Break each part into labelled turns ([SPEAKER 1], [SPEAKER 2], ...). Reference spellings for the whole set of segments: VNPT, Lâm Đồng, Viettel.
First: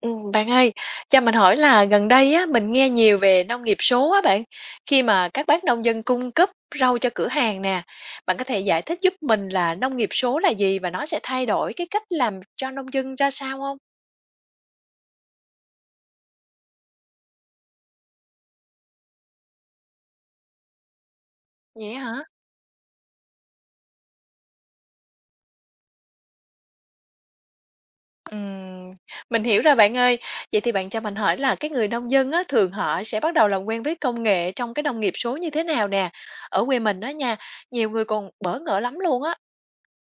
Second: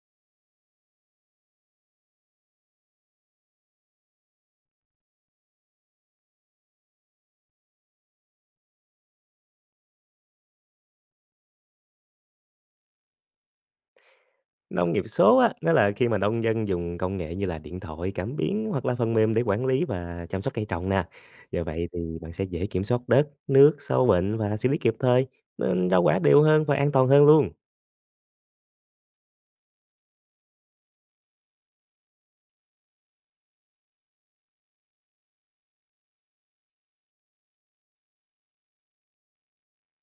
[SPEAKER 1] Bạn ơi, cho mình hỏi là gần đây á, mình nghe nhiều về nông nghiệp số á bạn, khi mà các bác nông dân cung cấp rau cho cửa hàng nè, bạn có thể giải thích giúp mình là nông nghiệp số là gì và nó sẽ thay đổi cái cách làm cho nông dân ra sao không?
[SPEAKER 2] Nông nghiệp số á, nó là khi mà nông dân dùng công nghệ như là điện thoại, cảm biến hoặc là phần mềm để quản lý và chăm sóc cây trồng nè. Nhờ vậy
[SPEAKER 1] Vậy
[SPEAKER 2] thì
[SPEAKER 1] hả?
[SPEAKER 2] bạn sẽ dễ kiểm soát đất, nước, sâu bệnh và xử lý kịp thời, nên rau quả đều hơn và an toàn hơn luôn.
[SPEAKER 1] Ừm, mình hiểu rồi bạn ơi. Vậy thì bạn cho mình hỏi là cái người nông dân á, thường họ sẽ bắt đầu làm quen với công nghệ trong cái nông nghiệp số như thế nào nè? Ở quê mình đó nha, nhiều người còn bỡ ngỡ lắm luôn á.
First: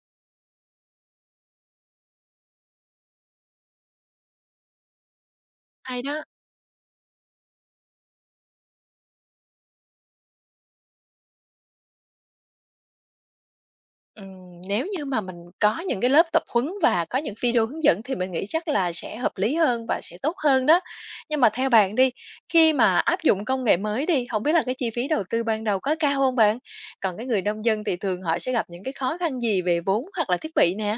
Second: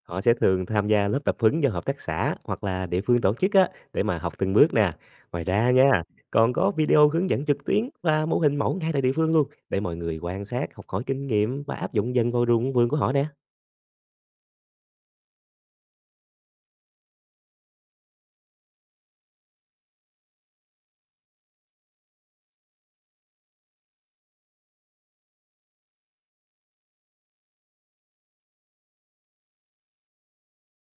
[SPEAKER 2] Họ sẽ thường tham gia lớp tập huấn do hợp tác xã hoặc là địa phương tổ chức á, để mà học từng bước nè. Ngoài ra
[SPEAKER 1] Hay
[SPEAKER 2] nha,
[SPEAKER 1] đó.
[SPEAKER 2] còn có video hướng dẫn trực tuyến và mô hình mẫu ngay tại địa phương luôn, để mọi người quan sát, học hỏi kinh nghiệm và áp dụng dần vào ruộng vườn của họ nè.
[SPEAKER 1] Nếu như mà mình có những cái lớp tập huấn và có những video hướng dẫn thì mình nghĩ chắc là sẽ hợp lý hơn và sẽ tốt hơn đó. Nhưng mà theo bạn đi, khi mà áp dụng công nghệ mới đi, không biết là cái chi phí đầu tư ban đầu có cao không bạn? Còn cái người nông dân thì thường họ sẽ gặp những cái khó khăn gì về vốn hoặc là thiết bị nè?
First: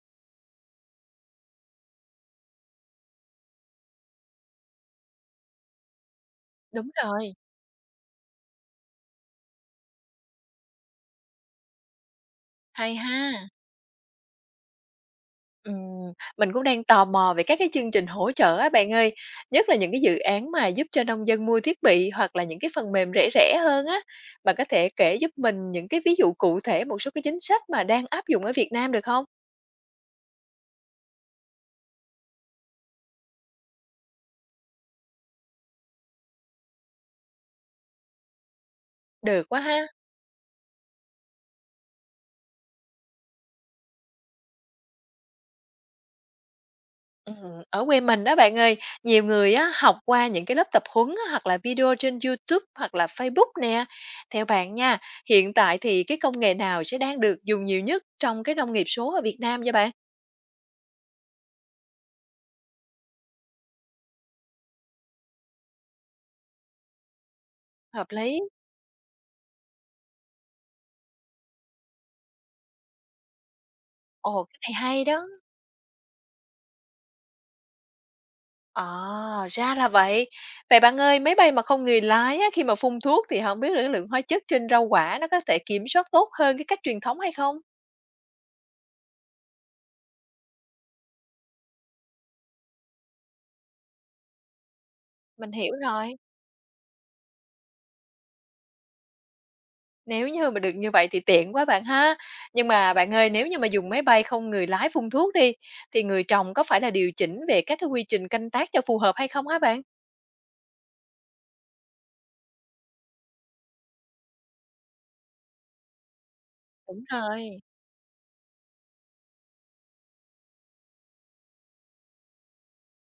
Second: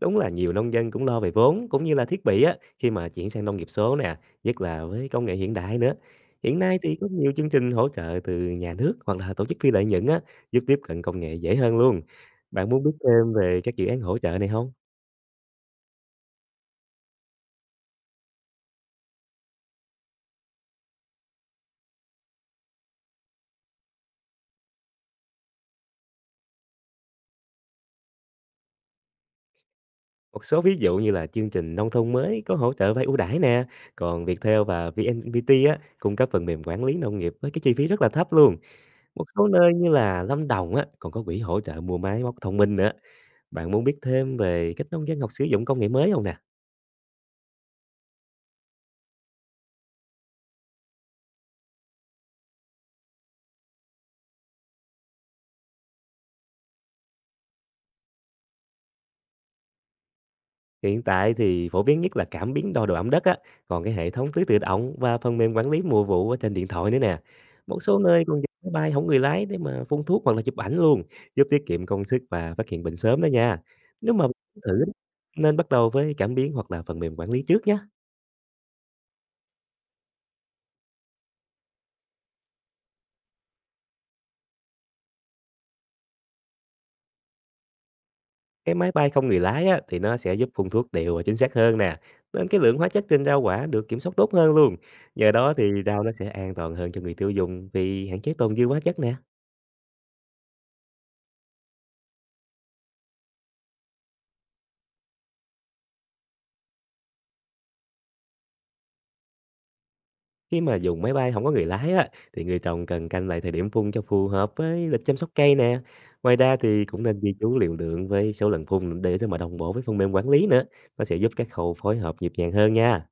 [SPEAKER 2] Đúng là nhiều nông dân cũng lo về vốn cũng như là thiết bị á, khi mà chuyển sang nông nghiệp số nè, nhất là với công nghệ hiện đại nữa. Hiện nay
[SPEAKER 1] Đúng
[SPEAKER 2] thì có nhiều
[SPEAKER 1] rồi,
[SPEAKER 2] chương trình hỗ trợ từ nhà nước hoặc là tổ chức phi lợi nhuận á, giúp tiếp cận công nghệ dễ hơn luôn. Bạn muốn biết
[SPEAKER 1] hay
[SPEAKER 2] thêm
[SPEAKER 1] ha!
[SPEAKER 2] về các dự án hỗ trợ này không?
[SPEAKER 1] Mình cũng đang tò mò về các cái chương trình hỗ trợ á bạn ơi, nhất là những cái dự án mà giúp cho nông dân mua thiết bị hoặc là những cái phần mềm rẻ rẻ hơn á. Bạn có thể kể giúp mình những cái ví dụ cụ thể một số cái chính sách mà đang áp dụng ở Việt Nam được không?
[SPEAKER 2] Một số ví dụ như là chương trình nông thôn mới có hỗ trợ vay ưu đãi nè, còn Viettel và VNPT á cung cấp phần mềm quản lý nông nghiệp với cái chi phí rất là thấp luôn. Một số
[SPEAKER 1] Được quá
[SPEAKER 2] nơi
[SPEAKER 1] ha.
[SPEAKER 2] như là Lâm Đồng á, còn có quỹ hỗ trợ mua máy móc thông minh nữa. Bạn muốn biết thêm về cách nông dân học sử dụng công nghệ mới không nè?
[SPEAKER 1] Ừm, ở quê mình đó bạn ơi, nhiều người á học qua những cái lớp tập huấn á, hoặc là video trên YouTube hoặc là Facebook nè. Theo bạn nha, hiện tại thì cái công nghệ nào sẽ đang được dùng nhiều nhất trong cái nông nghiệp số ở Việt Nam vậy bạn?
[SPEAKER 2] Hiện tại thì phổ biến nhất là cảm biến đo độ ẩm đất á, còn cái hệ thống tưới tự động và phần mềm quản lý mùa vụ ở trên điện thoại nữa nè. Một số
[SPEAKER 1] Hợp
[SPEAKER 2] nơi còn
[SPEAKER 1] lý.
[SPEAKER 2] dùng máy bay không người lái để mà phun thuốc hoặc là chụp ảnh luôn, giúp tiết kiệm công sức và phát hiện bệnh sớm đó nha. Nếu mà bạn
[SPEAKER 1] Ồ,
[SPEAKER 2] muốn
[SPEAKER 1] cái này
[SPEAKER 2] thử,
[SPEAKER 1] hay đó.
[SPEAKER 2] nên bắt đầu với cảm biến hoặc là phần mềm quản lý trước nhé.
[SPEAKER 1] À, ra là vậy. Vậy bạn ơi, máy bay mà không người lái á, khi mà phun thuốc thì không biết là cái lượng hóa chất trên rau quả nó có thể kiểm soát tốt hơn cái cách truyền thống hay không?
[SPEAKER 2] Cái máy bay không người lái á, thì nó sẽ giúp phun thuốc đều và chính xác hơn nè, nên cái lượng hóa chất trên rau quả được kiểm soát tốt hơn luôn. Nhờ
[SPEAKER 1] Mình
[SPEAKER 2] đó
[SPEAKER 1] hiểu
[SPEAKER 2] thì rau nó
[SPEAKER 1] rồi.
[SPEAKER 2] sẽ an toàn hơn cho người tiêu dùng, vì hạn chế tồn dư hóa chất nè.
[SPEAKER 1] Nếu như mà được như vậy thì tiện quá bạn ha. Nhưng mà bạn ơi, nếu như mà dùng máy bay không người lái phun thuốc đi, thì người trồng có phải là điều chỉnh về các cái quy trình canh tác cho phù hợp hay không hả bạn?
[SPEAKER 2] Khi mà dùng máy bay không có người lái á, thì người trồng cần canh lại thời điểm phun cho phù hợp với lịch chăm sóc cây nè. Ngoài ra thì cũng
[SPEAKER 1] Đúng
[SPEAKER 2] nên ghi
[SPEAKER 1] rồi.
[SPEAKER 2] chú liều lượng với số lần phun để mà đồng bộ với phần mềm quản lý nữa. Nó sẽ giúp các khâu phối hợp nhịp nhàng hơn nha.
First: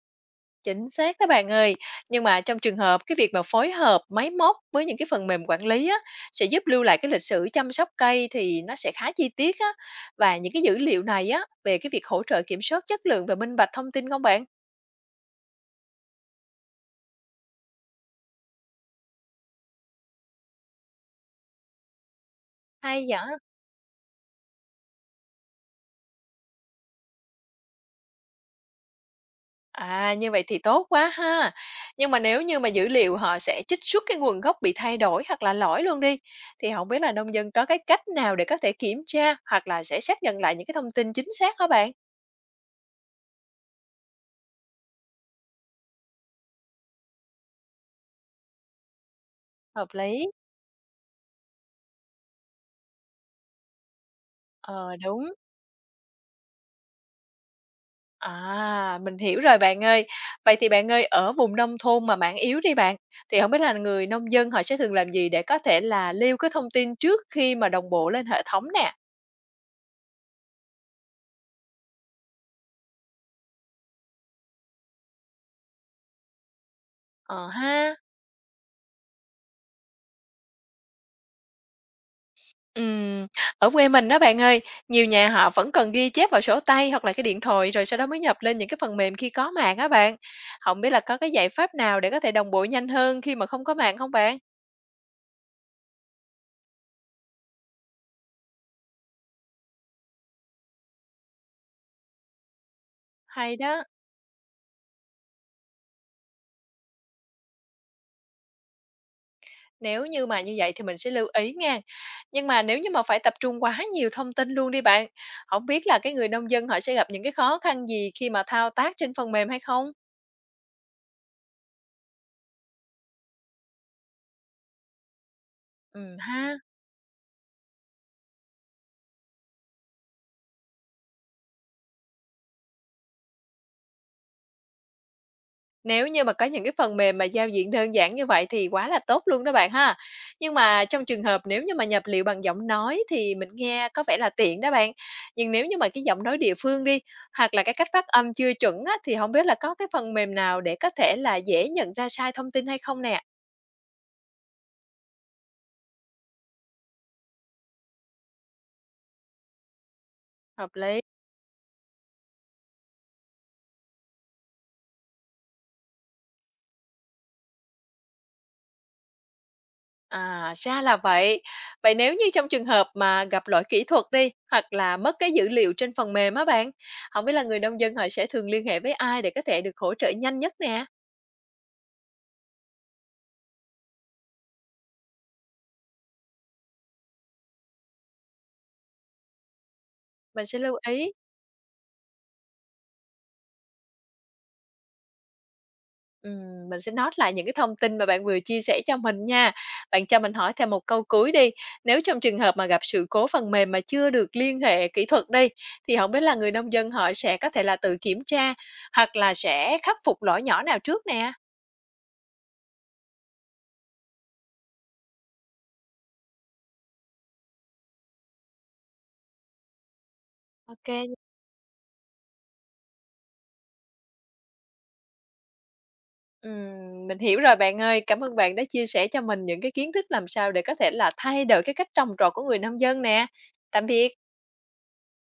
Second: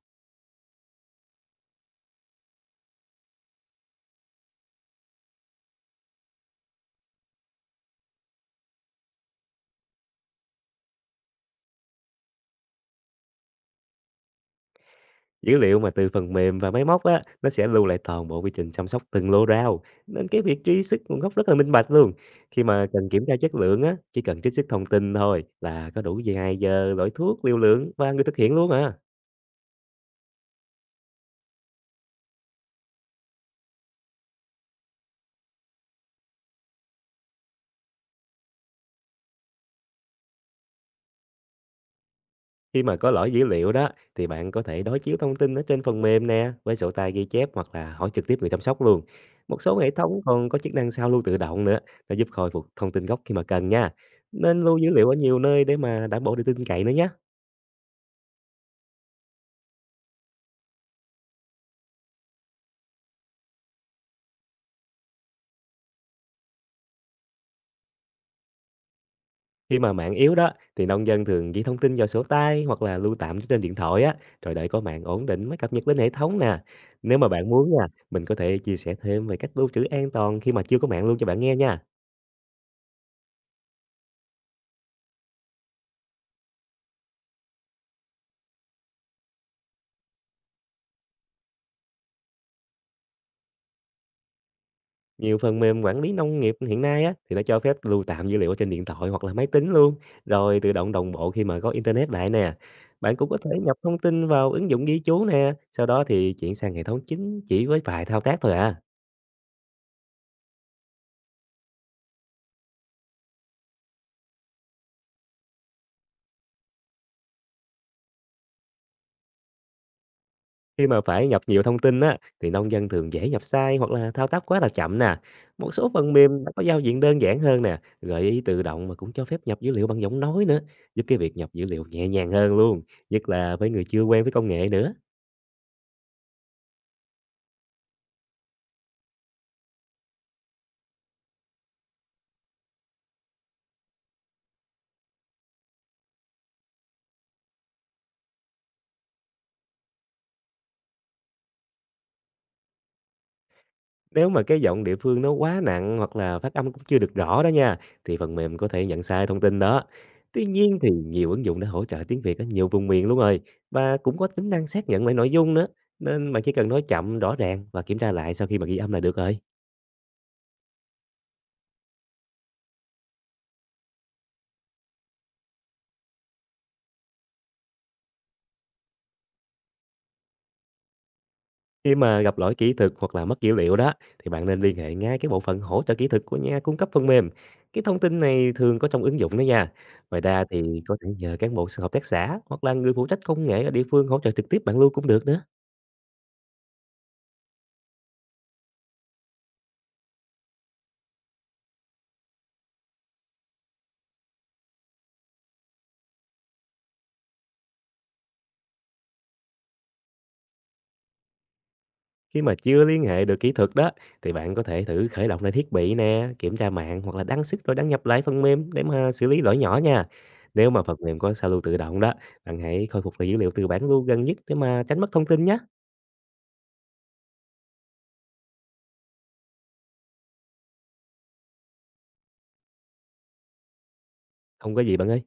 [SPEAKER 1] Chính xác đó bạn ơi. Nhưng mà trong trường hợp cái việc mà phối hợp máy móc với những cái phần mềm quản lý á, sẽ giúp lưu lại cái lịch sử chăm sóc cây thì nó sẽ khá chi tiết á. Và những cái dữ liệu này á, về cái việc hỗ trợ kiểm soát chất lượng và minh bạch thông tin không bạn?
[SPEAKER 2] Dữ liệu mà từ phần mềm và máy móc á, nó sẽ lưu lại toàn bộ quy trình chăm sóc từng lô rau, nên cái việc truy xuất nguồn gốc rất là minh bạch luôn. Khi mà
[SPEAKER 1] Hay
[SPEAKER 2] cần kiểm tra
[SPEAKER 1] vậy?
[SPEAKER 2] chất lượng á, chỉ cần trích xuất thông tin thôi là có đủ dài giờ, loại thuốc, liều lượng và người thực hiện luôn à.
[SPEAKER 1] À, như vậy thì tốt quá ha. Nhưng mà nếu như mà dữ liệu họ sẽ trích xuất cái nguồn gốc bị thay đổi hoặc là lỗi luôn đi, thì không biết là nông dân có cái cách nào để có thể kiểm tra hoặc là sẽ xác nhận lại những cái thông tin chính xác hả bạn?
[SPEAKER 2] Khi mà có lỗi dữ liệu đó, thì bạn có thể đối chiếu thông tin ở trên phần mềm nè, với sổ tay ghi chép hoặc là hỏi trực tiếp người chăm sóc luôn. Một số
[SPEAKER 1] Hợp
[SPEAKER 2] hệ thống
[SPEAKER 1] lý.
[SPEAKER 2] còn có chức năng sao lưu tự động nữa, nó giúp khôi phục thông tin gốc khi mà cần nha. Nên lưu dữ
[SPEAKER 1] Ờ,
[SPEAKER 2] liệu ở
[SPEAKER 1] đúng.
[SPEAKER 2] nhiều nơi để mà đảm bảo độ tin cậy nữa nhé.
[SPEAKER 1] À, mình hiểu rồi bạn ơi. Vậy thì bạn ơi, ở vùng nông thôn mà mạng yếu đi bạn, thì không biết là người nông dân họ sẽ thường làm gì để có thể là lưu cái thông tin trước khi mà đồng bộ lên hệ thống nè?
[SPEAKER 2] Khi mà mạng yếu đó, thì nông dân thường ghi thông tin vào sổ tay hoặc là lưu tạm trên điện thoại á, rồi đợi có mạng ổn định mới cập nhật lên hệ thống nè. Nếu mà
[SPEAKER 1] Ờ
[SPEAKER 2] bạn muốn nha,
[SPEAKER 1] ha.
[SPEAKER 2] mình có thể chia sẻ thêm về cách lưu trữ an toàn khi mà chưa có mạng luôn cho bạn nghe nha.
[SPEAKER 1] Ừm, ở quê mình đó bạn ơi, nhiều nhà họ vẫn cần ghi chép vào sổ tay hoặc là cái điện thoại rồi sau đó mới nhập lên những cái phần mềm khi có mạng á bạn. Không biết là có cái giải pháp nào để có thể đồng bộ nhanh hơn khi mà không có mạng không bạn?
[SPEAKER 2] Nhiều phần mềm quản lý nông nghiệp hiện nay á, thì nó cho phép lưu tạm dữ liệu ở trên điện thoại hoặc là máy tính luôn, rồi tự động đồng bộ khi mà có internet lại nè. Bạn cũng có thể
[SPEAKER 1] Hay
[SPEAKER 2] nhập
[SPEAKER 1] đó.
[SPEAKER 2] thông tin vào ứng dụng ghi chú nè, sau đó thì chuyển sang hệ thống chính chỉ với vài thao tác thôi à.
[SPEAKER 1] Nếu như mà như vậy thì mình sẽ lưu ý nghe. Nhưng mà nếu như mà phải tập trung quá nhiều thông tin luôn đi bạn, không biết là cái người nông dân họ sẽ gặp những cái khó khăn gì khi mà thao tác trên phần mềm hay không?
[SPEAKER 2] Khi mà phải nhập nhiều thông tin á, thì nông dân thường dễ nhập sai hoặc là thao tác quá là chậm nè. Một số phần mềm đã
[SPEAKER 1] Ha.
[SPEAKER 2] có giao diện đơn giản hơn nè, gợi ý tự động mà cũng cho phép nhập dữ liệu bằng giọng nói nữa, giúp cái việc nhập dữ liệu nhẹ nhàng hơn luôn, nhất là với người chưa quen với công nghệ nữa.
[SPEAKER 1] Nếu như mà có những cái phần mềm mà giao diện đơn giản như vậy thì quá là tốt luôn đó bạn ha. Nhưng mà trong trường hợp nếu như mà nhập liệu bằng giọng nói thì mình nghe có vẻ là tiện đó bạn. Nhưng nếu như mà cái giọng nói địa phương đi, hoặc là cái cách phát âm chưa chuẩn á, thì không biết là có cái phần mềm nào để có thể là dễ nhận ra sai thông tin hay không nè?
[SPEAKER 2] Nếu mà cái giọng địa phương nó quá nặng hoặc là phát âm cũng chưa được rõ đó nha, thì phần mềm có thể nhận sai thông tin đó. Tuy
[SPEAKER 1] Hợp
[SPEAKER 2] nhiên thì
[SPEAKER 1] lý.
[SPEAKER 2] nhiều ứng dụng đã hỗ trợ tiếng Việt ở nhiều vùng miền luôn rồi, và cũng có tính năng xác nhận lại nội dung nữa. Nên bạn chỉ cần nói chậm, rõ ràng và kiểm tra lại sau khi mà ghi âm là được rồi.
[SPEAKER 1] À, ra là vậy. Vậy nếu như trong trường hợp mà gặp lỗi kỹ thuật đi, hoặc là mất cái dữ liệu trên phần mềm á bạn, không biết là người nông dân họ sẽ thường liên hệ với ai để có thể được hỗ trợ nhanh nhất nè?
[SPEAKER 2] Khi mà gặp lỗi kỹ thuật hoặc là mất dữ liệu đó, thì bạn nên liên hệ ngay cái bộ phận hỗ trợ kỹ thuật của nhà cung cấp phần mềm. Cái thông tin này thường có trong ứng dụng đó nha. Ngoài ra
[SPEAKER 1] Mình sẽ lưu
[SPEAKER 2] thì có thể
[SPEAKER 1] ý,
[SPEAKER 2] nhờ cán bộ hợp tác xã hoặc là người phụ trách công nghệ ở địa phương hỗ trợ trực tiếp bạn luôn cũng được nữa.
[SPEAKER 1] mình sẽ note lại những cái thông tin mà bạn vừa chia sẻ cho mình nha. Bạn cho mình hỏi thêm một câu cuối đi, nếu trong trường hợp mà gặp sự cố phần mềm mà chưa được liên hệ kỹ thuật đi, thì không biết là người nông dân họ sẽ có thể là tự kiểm tra, hoặc là sẽ khắc phục lỗi nhỏ nào trước nè?
[SPEAKER 2] Khi mà chưa liên hệ được kỹ thuật đó, thì bạn có thể thử khởi động lại thiết bị nè, kiểm tra mạng hoặc là đăng sức rồi đăng nhập lại phần mềm để mà xử lý lỗi nhỏ nha. Nếu mà phần
[SPEAKER 1] OK.
[SPEAKER 2] mềm có sao lưu tự động đó, bạn hãy khôi phục lại dữ liệu từ bản lưu gần nhất để mà tránh mất thông tin nhé.
[SPEAKER 1] Mình hiểu rồi bạn ơi. Cảm ơn bạn đã chia sẻ cho mình những cái kiến thức làm sao để có thể là thay đổi cái cách trồng trọt của người nông dân nè. Tạm biệt.
[SPEAKER 2] Không có gì bạn ơi.